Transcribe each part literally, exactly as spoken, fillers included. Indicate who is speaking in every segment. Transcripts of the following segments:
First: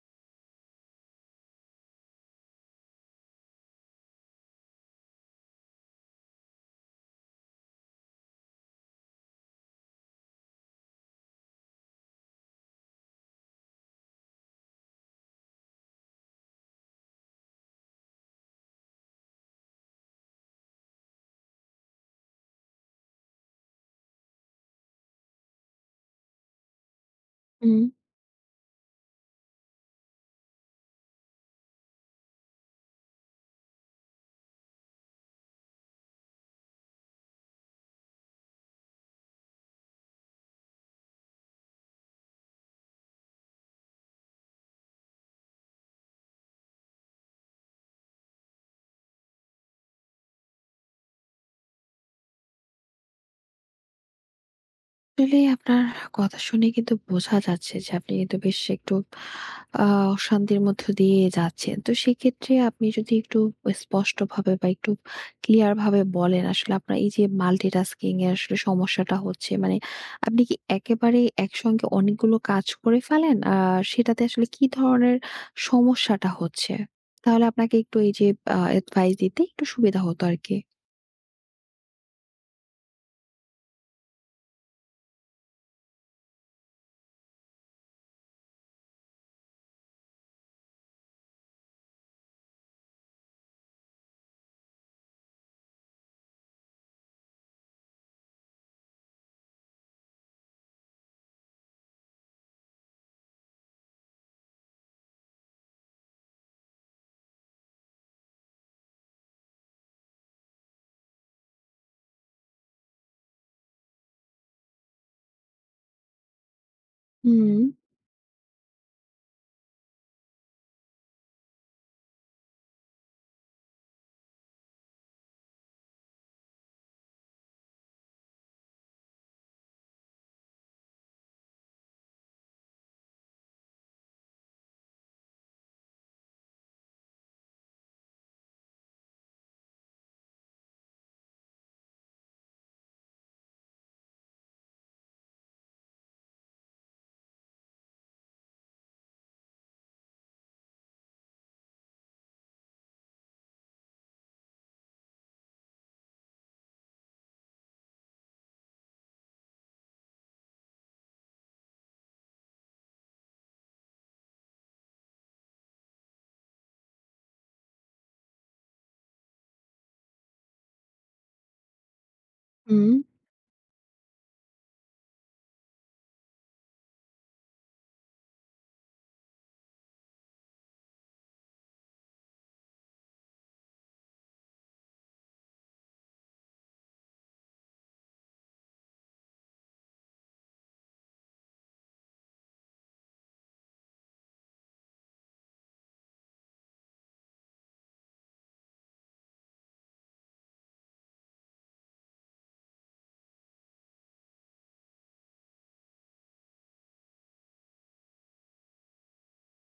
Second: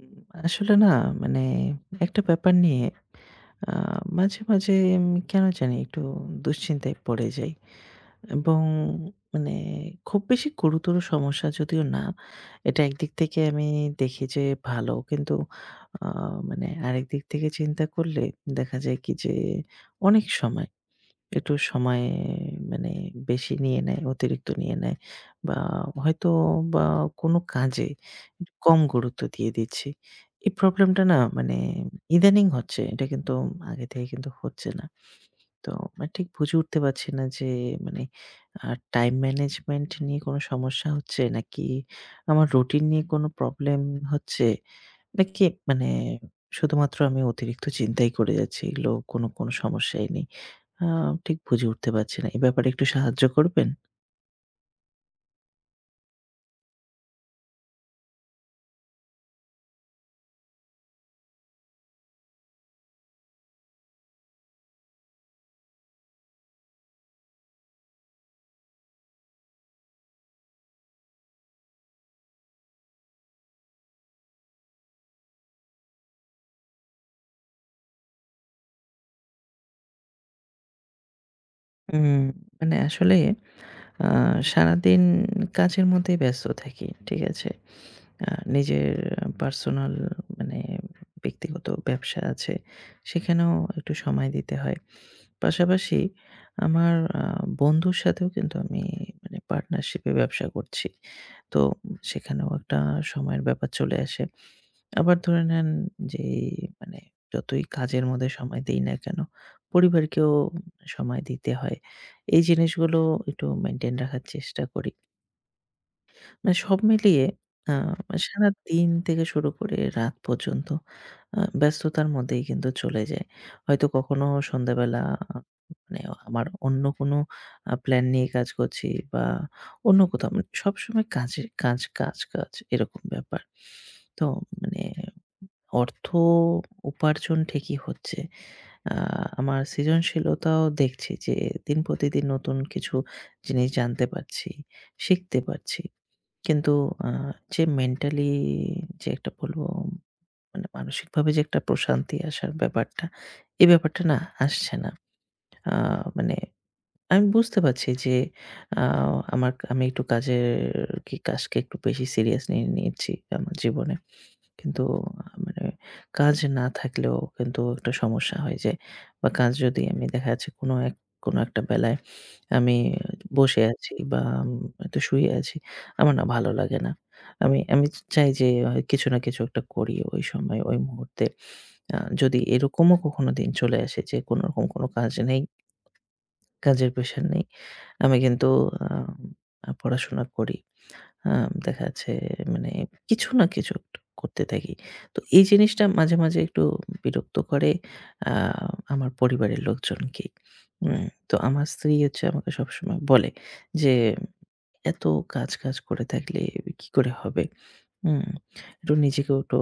Speaker 1: উম আসলে না, মানে একটা ব্যাপার নিয়ে আ মাঝে, মাঝে উম কেন জানি একটু দুশ্চিন্তায় পড়ে যাই। এবং মানে খুব বেশি গুরুতর সমস্যা যদিও না। এটা একদিক থেকে আমি দেখি যে ভালো। কিন্তু আ মানে আরেকদিক থেকে চিন্তা করলে দেখা যায় কি যে অনেক সময় একটু সময়, মানে বেশি নিয়ে নেয়, অতিরিক্ত নিয়ে নেয়, বা হয়তো বা কোনো
Speaker 2: হুম।
Speaker 1: কাজে একটু কম গুরুত্ব দিয়ে দিচ্ছি। এই প্রবলেমটা, না মানে ইদানিং হচ্ছে। এটা কিন্তু আগে থেকে কিন্তু হচ্ছে না। তো মানে ঠিক বুঝে উঠতে পারছি না যে, মানে আ টাইম ম্যানেজমেন্ট নিয়ে কোনো সমস্যা হচ্ছে নাকি আমার রুটিন নিয়ে কোনো প্রবলেম হচ্ছে। এটা কি মানে শুধুমাত্র আমি অতিরিক্ত চিন্তাই করে যাচ্ছি। এগুলো কোনো, কোনো সমস্যাই নেই। আ ঠিক বুঝে উঠতে পারছি না। এ ব্যাপারে একটু সাহায্য করবেন?
Speaker 2: আসলে আপনার কথা শুনে কিন্তু বোঝা যাচ্ছে যে আপনি কিন্তু বেশ একটু আ অশান্তির মধ্য দিয়ে যাচ্ছেন। তো সেক্ষেত্রে আপনি যদি একটু স্পষ্টভাবে বা একটু ক্লিয়ার ভাবে বলেন, আসলে আপনার এই যে মাল্টিটাস্কিং এর আসলে সমস্যাটা হচ্ছে মানে আপনি কি একেবারেই একসঙ্গে অনেকগুলো কাজ করে ফেলেন? আর সেটাতে আসলে কি ধরনের সমস্যাটা হচ্ছে? তাহলে আপনাকে একটু এই যে আ অ্যাডভাইস দিতে একটু সুবিধা হতো আরকি।
Speaker 1: উম মানে আসলে আ সারাদিন কাজের মধ্যেই ব্যস্ত থাকি। ঠিক আছে? আ নিজের পার্সোনাল, মানে ব্যক্তিগত ব্যবসা আছে, সেখানেও একটু সময় দিতে হয়। পাশাপাশি আমার আ বন্ধুর সাথেও কিন্তু আমি মানে পার্টনারশিপ এ ব্যবসা করছি। তো সেখানেও একটা সময়ের ব্যাপার চলে আসে। আবার ধরে নেন যে এই, মানে যতই কাজের মধ্যে সময় দেই না কেন, পরিবারকেও সময় দিতে হয়। এই জিনিসগুলো একটু মেইনটেইন রাখার চেষ্টা করি। মানে সব মিলিয়ে
Speaker 2: হুম,
Speaker 1: আ সারাদিন থেকে শুরু করে রাত পর্যন্ত আ ব্যস্ততার মধ্যেই কিন্তু চলে যায়। হয়তো কখনো সন্ধ্যাবেলা আ মানে আমার অন্য কোনো আ প্ল্যান নিয়ে কাজ করছি, বা অন্য কোথাও, মানে সবসময় কাজে কাজ, কাজ, কাজ এরকম ব্যাপার। তো মানে অর্থ উপার্জন ঠিকই হচ্ছে। আ আমার সৃজনশীলতাও দেখছি যে দিন প্রতিদিন নতুন কিছু জিনিস জানতে পারছি, শিখতে পারছি। কিন্তু আ যে মেন্টালি, যে একটা বলবো, মানে মানসিকভাবে যে একটা প্রশান্তি আসার ব্যাপারটা, এই ব্যাপারটা না আসছে না। আ মানে আমি বুঝতে পারছি যে আ আমার আমি একটু কাজের, কি কাজকে একটু বেশি সিরিয়াস নিয়ে নিয়েছি আমার জীবনে। কিন্তু আ মানে কাজ না থাকলেও কিন্তু একটা সমস্যা হয় যে, বা কাজ যদি, আমি দেখা যাচ্ছে কোনো এক, কোনো একটা বেলায় আমি
Speaker 2: হুম।
Speaker 1: বসে আছি বা হয়তো শুয়ে আছি। আমার না ভালো লাগে না। আমি আমি চাই যে, আহ, কিছু না কিছু একটা করি ওই সময়, ওই মুহূর্তে। আ যদি এরকমও কখনো দিন চলে আসে যে কোনরকম কোনো কাজ নেই, কাজের প্রেশার নেই। আমি কিন্তু আ পড়াশোনা করি। আ দেখা যাচ্ছে, মানে কিছু না কিছু একটা করতে থাকি। তো এই জিনিসটা মাঝে, মাঝে একটু বিরক্ত করে আ আমার পরিবারের লোকজনকেই। উম তো আমার স্ত্রী হচ্ছে আমাকে সবসময় বলে যে, এত কাজ, কাজ করে থাকলে কি করে হবে? হুম? একটু নিজেকেও তো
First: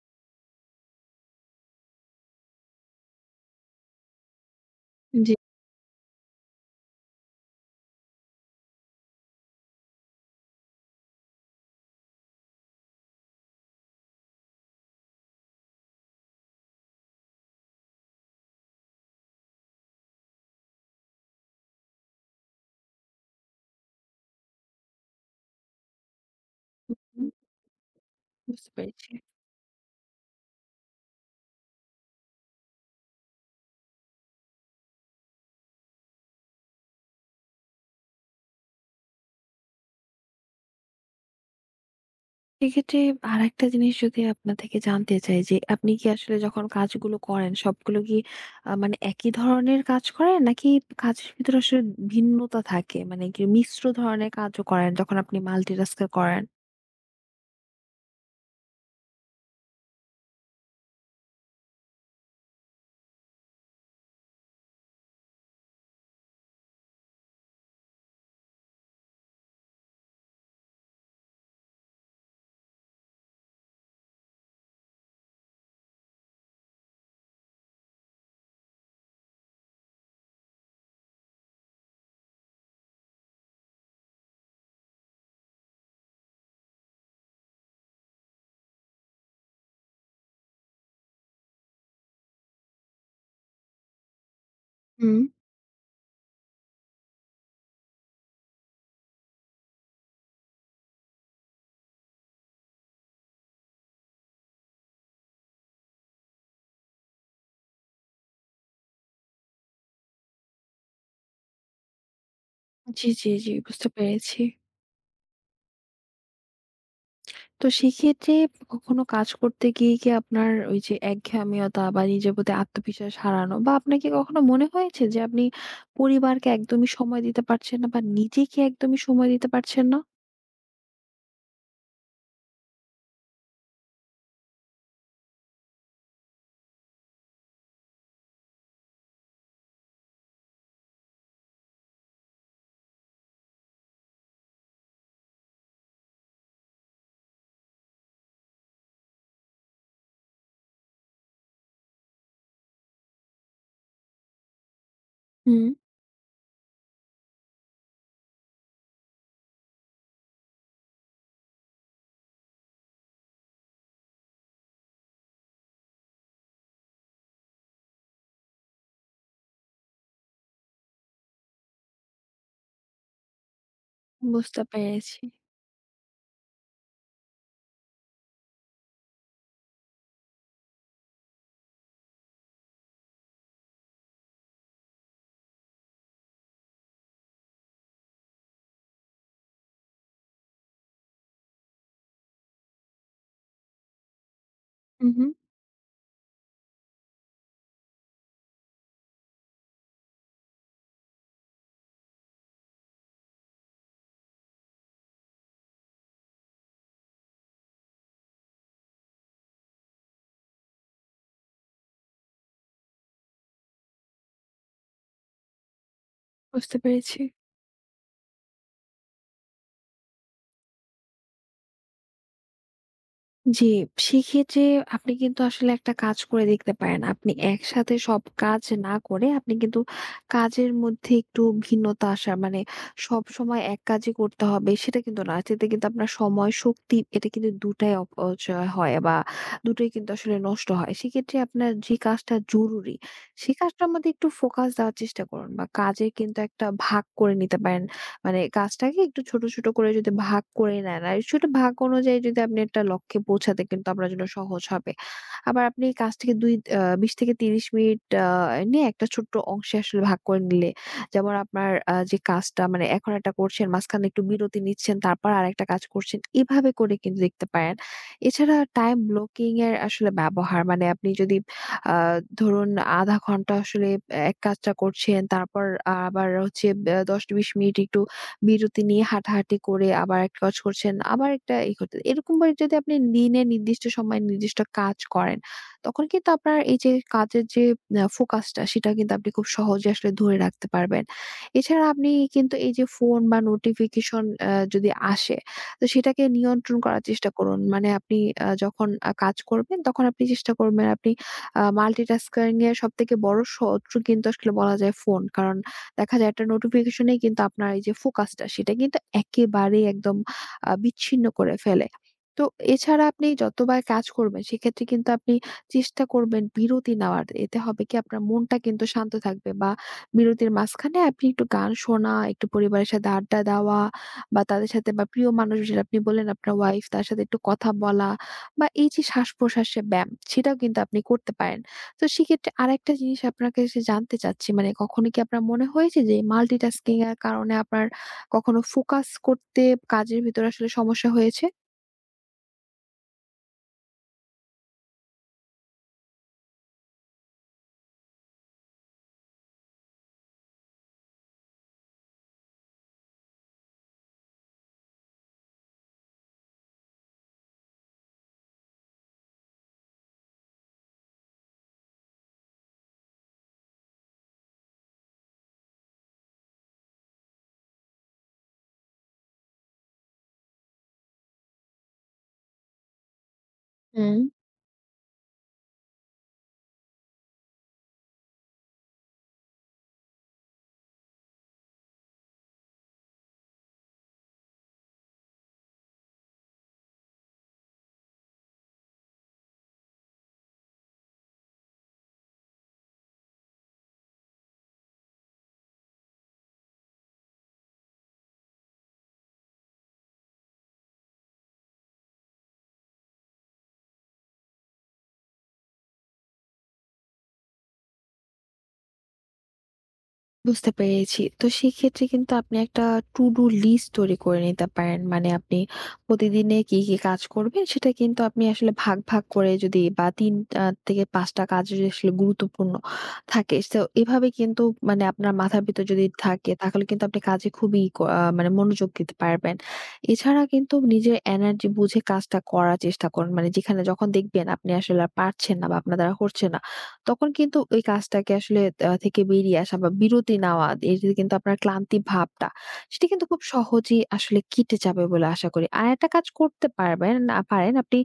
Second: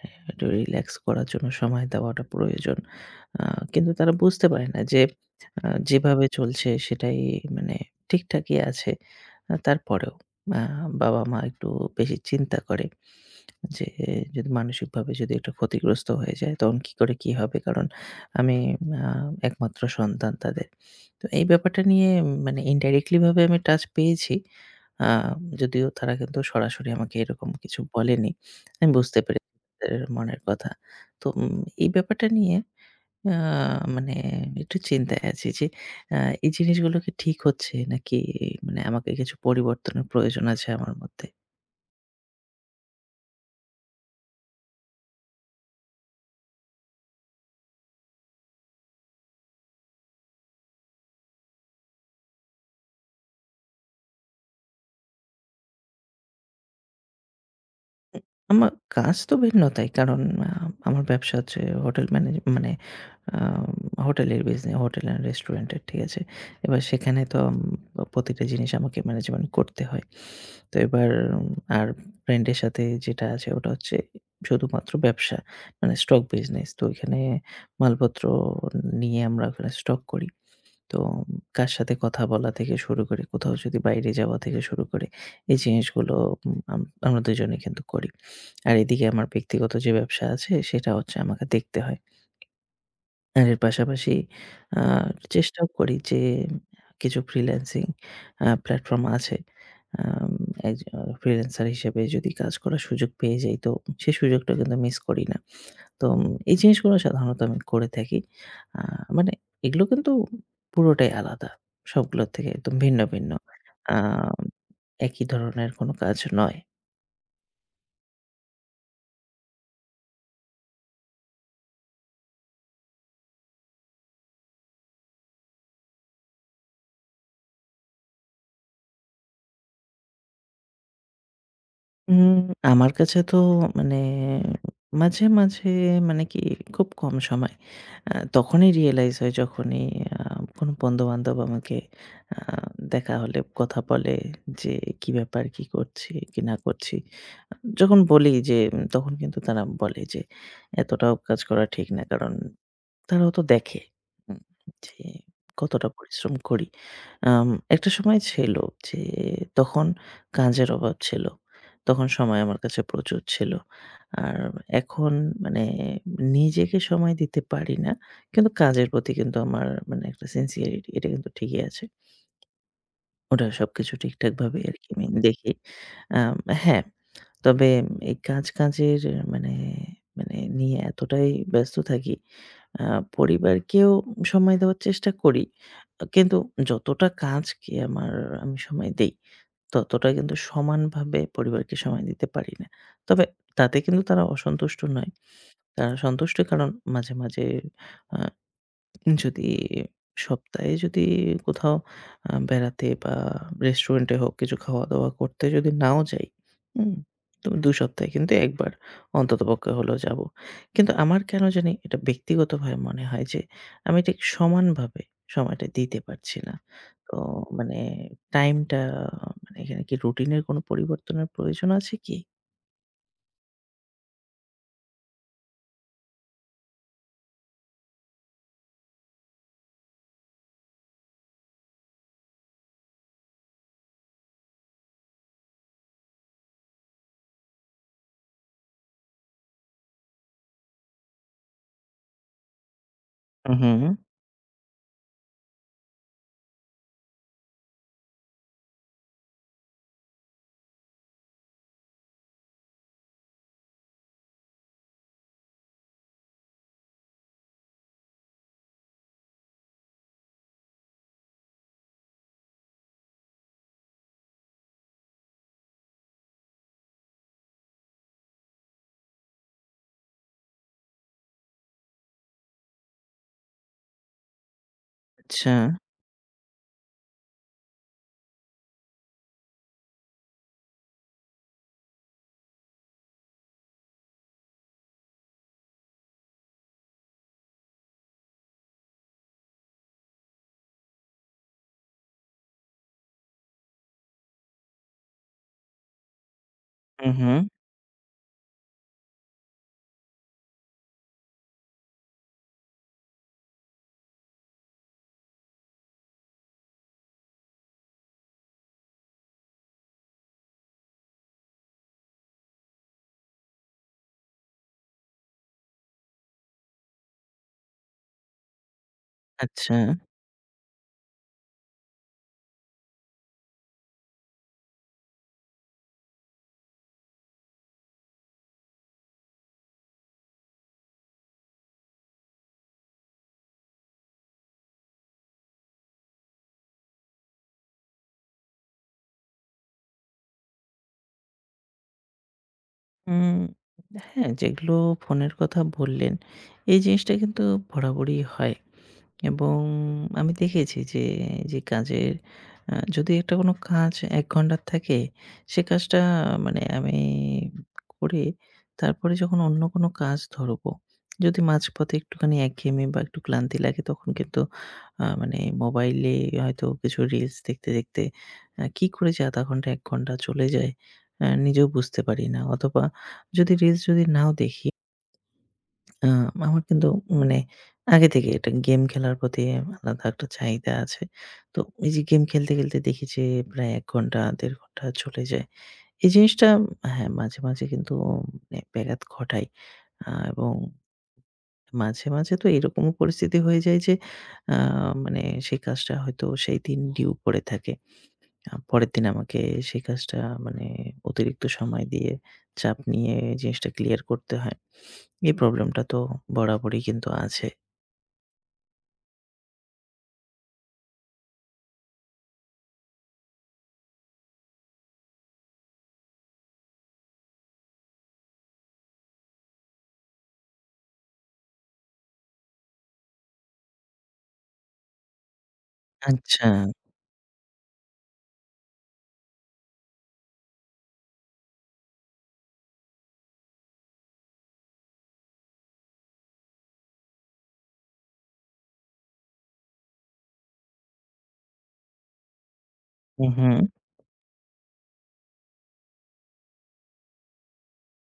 Speaker 1: হ্যাঁ, একটু রিল্যাক্স করার জন্য সময় দেওয়াটা প্রয়োজন। আ কিন্তু তারা বুঝতে পারে না যে
Speaker 2: জি।
Speaker 1: আ যেভাবে চলছে সেটাই মানে ঠিকঠাকই আছে। আ তারপরেও আ বাবা-মা একটু বেশি চিন্তা করে। যে যদি মানসিকভাবে যদি একটু ক্ষতিগ্রস্ত হয়ে যায় তখন কি করে কি হবে? কারণ আমি আ একমাত্র সন্তান তাদের। তো এই ব্যাপারটা নিয়ে উম, মানে ইনডাইরেক্টলি ভাবে আমি টাচ পেয়েছি। আ যদিও তারা কিন্তু সরাসরি আমাকে
Speaker 2: হুম,
Speaker 1: এরকম কিছু বলেনি।
Speaker 2: বুঝতে
Speaker 1: আমি
Speaker 2: পেরেছি।
Speaker 1: বুঝতে পেরেছি তাদের মনের কথা। তো উম এই ব্যাপারটা নিয়ে আ মানে একটু চিন্তায় আছি যে, আ এই জিনিসগুলো কি ঠিক হচ্ছে নাকি মানে আমাকে কিছু পরিবর্তনের প্রয়োজন আছে আমার মধ্যে?
Speaker 2: সেক্ষেত্রে আরেকটা জিনিস যদি আপনার থেকে জানতে চাই, যে আপনি কি আসলে যখন কাজগুলো করেন সবগুলো কি আহ, মানে একই ধরনের কাজ করেন, নাকি কাজের ভিতরে আসলে ভিন্নতা থাকে, মানে কি মিশ্র ধরনের কাজও করেন যখন আপনি মাল্টিটাস্কার করেন?
Speaker 1: আমার কাজ তো ভিন্নতাই। কারণ আ আমার ব্যবসা হচ্ছে হোটেল ম্যানেজ, মানে আ হোটেলের বিজনে, হোটেল অ্যান্ড রেস্টুরেন্টের, ঠিক আছে? এবার সেখানে তো উম প্রতিটা জিনিস আমাকে ম্যানেজমেন্ট করতে হয়। তো এবার উম, আর ফ্রেন্ডের সাথে যেটা আছে, ওটা হচ্ছে শুধুমাত্র ব্যবসা। মানে স্টক বিজনেস। তো ওইখানে মালপত্র নিয়ে আমরা ওখানে স্টক করি। তো কার সাথে কথা বলা থেকে শুরু করে, কোথাও যদি বাইরে যাওয়া থেকে শুরু করে, এই জিনিসগুলো উম আম আমরা দুই জনেই কিন্তু করি। আর এদিকে আমার ব্যক্তিগত যে ব্যবসা আছে, সেটা হচ্ছে আমাকে দেখতে হয়। আর এর পাশাপাশি আ
Speaker 2: হুম।
Speaker 1: চেষ্টাও করি যে, কিছু ফ্রিল্যান্সিং আ প্ল্যাটফর্ম আছে। আম একজ ফ্রিল্যান্সার হিসেবে যদি কাজ করার সুযোগ পেয়ে যাই, তো সেই সুযোগটা কিন্তু মিস করি না। তো উম, এই জিনিসগুলো সাধারণত আমি করে থাকি। আ মানে এগুলো কিন্তু পুরোটাই আলাদা। সবগুলোর থেকে একদম ভিন্ন,
Speaker 2: জি জি
Speaker 1: ভিন্ন।
Speaker 2: জি, বুঝতে
Speaker 1: আ
Speaker 2: পেরেছি।
Speaker 1: একই ধরনের কোনো কাজ নয়।
Speaker 2: তো সেক্ষেত্রে কখনো কাজ করতে গিয়ে কি আপনার ওই যে একঘেয়েমিয়তা বা নিজের প্রতি আত্মবিশ্বাস হারানো বা আপনাকে কখনো মনে হয়েছে যে আপনি পরিবারকে একদমই সময় দিতে পারছেন না বা নিজেকে একদমই সময় দিতে পারছেন না?
Speaker 1: উম আমার কাছে তো, মানে মাঝে, মাঝে, মানে কি, খুব কম সময়। আ তখনই রিয়ালাইজ হয় যখনই আ কোনো বন্ধু-বান্ধব আমাকে আ দেখা হলে কথা বলে যে, "কি ব্যাপার? কি করছি? কি না করছি?" যখন বলি যে উম, তখন কিন্তু তারা বলে যে, "এতটাও কাজ করা ঠিক না।" কারণ তারাও তো দেখে। হুম। যে
Speaker 2: হুম,
Speaker 1: কতটা পরিশ্রম করি। আম একটা সময় ছিল যে তখন কাজের অভাব ছিল। তখন সময় আমার কাছে প্রচুর ছিল। আর এখন মানে নিজেকে সময় দিতে পারি না। কিন্তু কাজের প্রতি কিন্তু আমার মানে একটা সিনসিয়ারিটি, এটা কিন্তু ঠিকই আছে। ওটা সবকিছু ঠিকঠাকভাবে
Speaker 2: বুঝতে
Speaker 1: আরকি আমি
Speaker 2: পেরেছি।
Speaker 1: দেখি। আম হ্যাঁ, তবে এই কাজ-কাজের মানে, মানে নিয়ে এতটাই ব্যস্ত থাকি, আ পরিবারকেও সময় দেওয়ার চেষ্টা করি। কিন্তু যতটা কাজকে আমার আমি সময় দেই, ততটা কিন্তু সমানভাবে পরিবারকে সময় দিতে পারি না। তবে তাতে কিন্তু তারা অসন্তুষ্ট
Speaker 2: হুম,
Speaker 1: নয়।
Speaker 2: হুম।
Speaker 1: তারা সন্তুষ্ট, কারণ মাঝে, মাঝে আ যদি সপ্তাহে, যদি কোথাও আ বেড়াতে বা রেস্টুরেন্টে হোক কিছু খাওয়া-দাওয়া করতে যদি নাও যাই, হুম? তো দুই সপ্তাহে কিন্তু এক বার অন্ততপক্ষে হলেও যাবো। কিন্তু আমার কেন জানি এটা ব্যক্তিগতভাবে মনে হয় যে, আমি ঠিক সমানভাবে সময়টা দিতে পারছি না।
Speaker 2: বুঝতে
Speaker 1: তো
Speaker 2: পেরেছি।
Speaker 1: মানে টাইমটা, মানে এখানে কি রুটিনের কোনো পরিবর্তনের প্রয়োজন আছে কি?
Speaker 2: জি, সেক্ষেত্রে আপনি কিন্তু আসলে একটা কাজ করে দেখতে পারেন। আপনি একসাথে সব কাজ না করে আপনি কিন্তু কাজের মধ্যে একটু ভিন্নতা আসা মানে সবসময় এক কাজই করতে হবে সেটা কিন্তু না। এতে কিন্তু আপনার সময়, শক্তি এটা কিন্তু দুই টাই অপচয় হয় বা দুই টাই কিন্তু আসলে নষ্ট হয়। সেক্ষেত্রে আপনার যে কাজটা জরুরি, সেই
Speaker 1: হুম,
Speaker 2: কাজটার
Speaker 1: হুম।
Speaker 2: মধ্যে একটু ফোকাস দেওয়ার চেষ্টা করুন বা কাজের কিন্তু একটা ভাগ করে নিতে পারেন। মানে কাজটাকে একটু ছোট, ছোট করে যদি ভাগ করে নেন, আর ছোট ভাগ অনুযায়ী যদি আপনি একটা লক্ষ্যে পৌঁছাতে কিন্তু আপনার জন্য সহজ হবে। আবার আপনি এই কাজটিকে দুই আ বিশ থেকে ত্রিশ মিনিট আ নিয়ে একটা ছোট্ট অংশে আসলে ভাগ করে নিলে, যেমন আপনার আ যে কাজটা মানে এখন একটা করছেন, মাঝখানে একটু বিরতি নিচ্ছেন, তারপর আরেকটা কাজ করছেন। এভাবে করে কিন্তু দেখতে পারেন। এছাড়া টাইম ব্লকিং এর আসলে ব্যবহার মানে আপনি যদি আ ধরুন শূন্য দশমিক পাঁচ ঘন্টা আসলে এক কাজটা করছেন,
Speaker 1: আচ্ছা।
Speaker 2: তারপর আবার হচ্ছে আ দশ থেকে বিশ মিনিট একটু বিরতি নিয়ে হাঁটাহাঁটি করে আবার এক কাজ করছেন, আবার একটা ই করতে, এরকম করে যদি আপনি দিনে নির্দিষ্ট সময়ে নির্দিষ্ট কাজ করেন, তখন কিন্তু আপনার এই যে কাজের যে আ ফোকাসটা সেটা কিন্তু আপনি খুব সহজে আসলে ধরে রাখতে পারবেন। এছাড়া আপনি কিন্তু এই যে ফোন বা নোটিফিকেশন আ যদি আসে, তো সেটাকে নিয়ন্ত্রণ করার
Speaker 1: হুম,
Speaker 2: চেষ্টা
Speaker 1: হুম।
Speaker 2: করুন। মানে আপনি আ যখন আ কাজ করবেন তখন আপনি চেষ্টা করবেন আপনি আ মাল্টিটাস্কিং এর সবথেকে বড় শত্রু কিন্তু আসলে বলা যায় ফোন। কারণ দেখা যায় একটা নোটিফিকেশনেই কিন্তু আপনার এই যে ফোকাসটা সেটা কিন্তু একেবারেই একদম আ বিচ্ছিন্ন করে ফেলে। তো এছাড়া আপনি যতবার কাজ করবেন সেক্ষেত্রে কিন্তু আপনি চেষ্টা করবেন বিরতি নেওয়ার। এতে হবে কি আপনার মনটা কিন্তু শান্ত থাকবে বা
Speaker 1: আচ্ছা।
Speaker 2: বিরতির মাঝখানে আপনি একটু গান শোনা, একটু পরিবারের সাথে আড্ডা দেওয়া বা তাদের সাথে বা প্রিয় মানুষ, যেটা আপনি বললেন আপনার ওয়াইফ, তার সাথে একটু কথা বলা বা এই যে শ্বাস-প্রশ্বাসের ব্যায়াম সেটাও কিন্তু আপনি করতে পারেন। তো সেক্ষেত্রে আরেকটা জিনিস আপনার কাছে জানতে চাচ্ছি, মানে কখনো কি আপনার মনে হয়েছে যে মাল্টিটাস্কিং এর কারণে আপনার কখনো ফোকাস করতে, কাজের ভিতরে আসলে সমস্যা হয়েছে?
Speaker 1: উম হ্যাঁ, যেগুলো ফোনের কথা বললেন, এই জিনিসটা কিন্তু বরাবরই হয়। এবং আমি দেখেছি যে, যে কাজের আ যদি একটা কোনো কাজ এক ঘন্টার থাকে, সে কাজটা মানে আমি করে তারপরে যখন অন্য কোনো কাজ ধরবো, যদি মাঝপথে একটুখানি একঘেয়েমি বা একটু ক্লান্তি লাগে তখন কিন্তু আ মানে মোবাইলে হয়তো কিছু রিলস দেখতে, দেখতে আ কি করে যে আধা ঘন্টা এক ঘন্টা চলে যায় আ নিজেও বুঝতে পারি না। অথবা যদি রিলস যদি
Speaker 2: হুম।
Speaker 1: নাও দেখি, আ আমার কিন্তু মানে আগে থেকেই একটা গেম খেলার প্রতি আলাদা একটা চাহিদা আছে। তো এই যে গেম খেলতে, খেলতে দেখি যে প্রায় এক ঘন্টা দেড় ঘন্টা চলে যায়। এই জিনিসটা, হ্যাঁ, মাঝে, মাঝে কিন্তু মানে ব্যাঘাত ঘটায়। আ এবং মাঝে, মাঝে তো এরকমও পরিস্থিতি হয়ে যায় যে, আ মানে সেই কাজটা হয়তো সেই দিন ডিউ পড়ে থাকে। আ পরের দিন আমাকে সেই কাজটা মানে অতিরিক্ত সময় দিয়ে চাপ নিয়ে জিনিসটা ক্লিয়ার করতে হয়। এই প্রবলেমটা তো বরাবরই কিন্তু আছে।
Speaker 2: বুঝতে পেরেছি। তো সেক্ষেত্রে কিন্তু আপনি একটা to do list তৈরি করে নিতে পারেন। মানে আপনি প্রতিদিনে কি, কি কাজ করবেন সেটা কিন্তু আপনি আসলে ভাগ, ভাগ করে যদি বা তিন আ থেকে পাঁচ টা কাজ যদি আসলে গুরুত্বপূর্ণ থাকে। সো এভাবে কিন্তু মানে আপনার মাথার ভিতর যদি
Speaker 1: আচ্ছা।
Speaker 2: থাকে তাহলে কিন্তু আপনি কাজে খুবই ক আ মানে মনোযোগ দিতে পারবেন। এছাড়া কিন্তু নিজের এনার্জি বুঝে কাজটা করার চেষ্টা করুন। মানে যেখানে যখন দেখবেন আপনি আসলে আর পারছেন না বা আপনার দ্বারা হচ্ছে না, তখন কিন্তু ওই কাজটাকে আসলে আ থেকে বেরিয়ে আসা বা বিরতি নেওয়া, এই যে কিন্তু আপনার ক্লান্তি ভাবটা সেটা কিন্তু
Speaker 1: হু,
Speaker 2: খুব
Speaker 1: হু।
Speaker 2: সহজেই আসলে কেটে যাবে বলে আশা করি। আর একটা কাজ করতে পারবেন না পারেন, আপনি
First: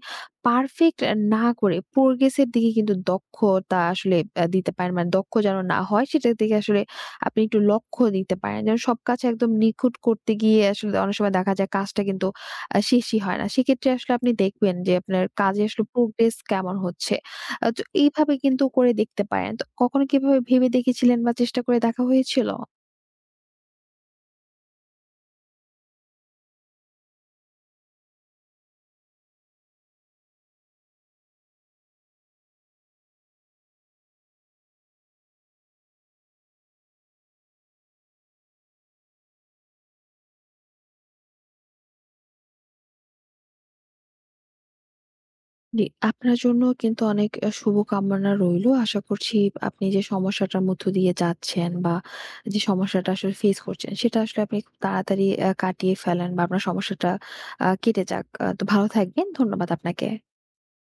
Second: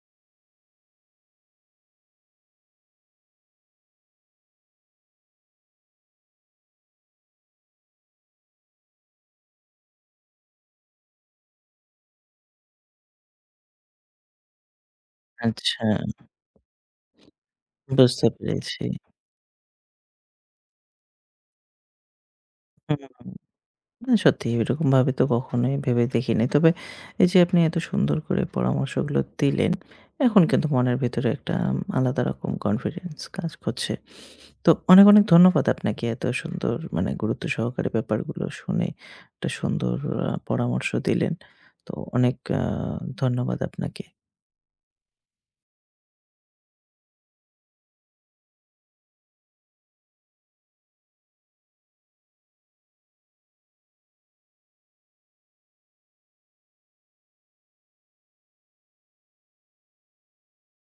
Speaker 2: পারফেক্ট না করে progress এর দিকে কিন্তু দক্ষতা আসলে আ দিতে পারেন। মানে দক্ষ যেন না হয় সেটার দিকে আসলে আপনি একটু লক্ষ্য দিতে পারেন। যেন সব কাজ একদম নিখুঁত করতে গিয়ে আসলে অনেক সময় দেখা যায় কাজটা কিন্তু আ শেষই হয় না। সেক্ষেত্রে আসলে আপনি দেখবেন যে আপনার কাজে
Speaker 1: আচ্ছা,
Speaker 2: আসলে progress কেমন হচ্ছে। আ তো
Speaker 1: বুঝতে
Speaker 2: এইভাবে কিন্তু
Speaker 1: পেরেছি।
Speaker 2: করে দেখতে পারেন। তো কখনো কি এভাবে ভেবে দেখেছিলেন বা চেষ্টা করে দেখা হয়েছিল?
Speaker 1: হুম, হুম। না সত্যিই এরকমভাবে তো কখনোই ভেবে দেখিনি। তবে এই যে আপনি এত সুন্দর করে পরামর্শগুলো দিলেন, এখন কিন্তু মনের ভেতরে একটা আলাদা রকম কনফিডেন্স কাজ করছে। তো অনেক, অনেক ধন্যবাদ আপনাকে এত সুন্দর, মানে গুরুত্ব সহকারে ব্যাপারগুলো শুনে একটা সুন্দর আ পরামর্শ দিলেন। তো অনেক আ ধন্যবাদ আপনাকে।
Speaker 2: জি, আপনার জন্য কিন্তু অনেক আ শুভকামনা রইল। আশা করছি আপনি যে সমস্যাটার মধ্য দিয়ে যাচ্ছেন বা যে সমস্যাটা আসলে ফেস করছেন, সেটা আসলে আপনি খুব তাড়াতাড়ি আ কাটিয়ে ফেলেন বা আপনার সমস্যাটা আ কেটে যাক। আ তো ভালো থাকবেন। ধন্যবাদ আপনাকে।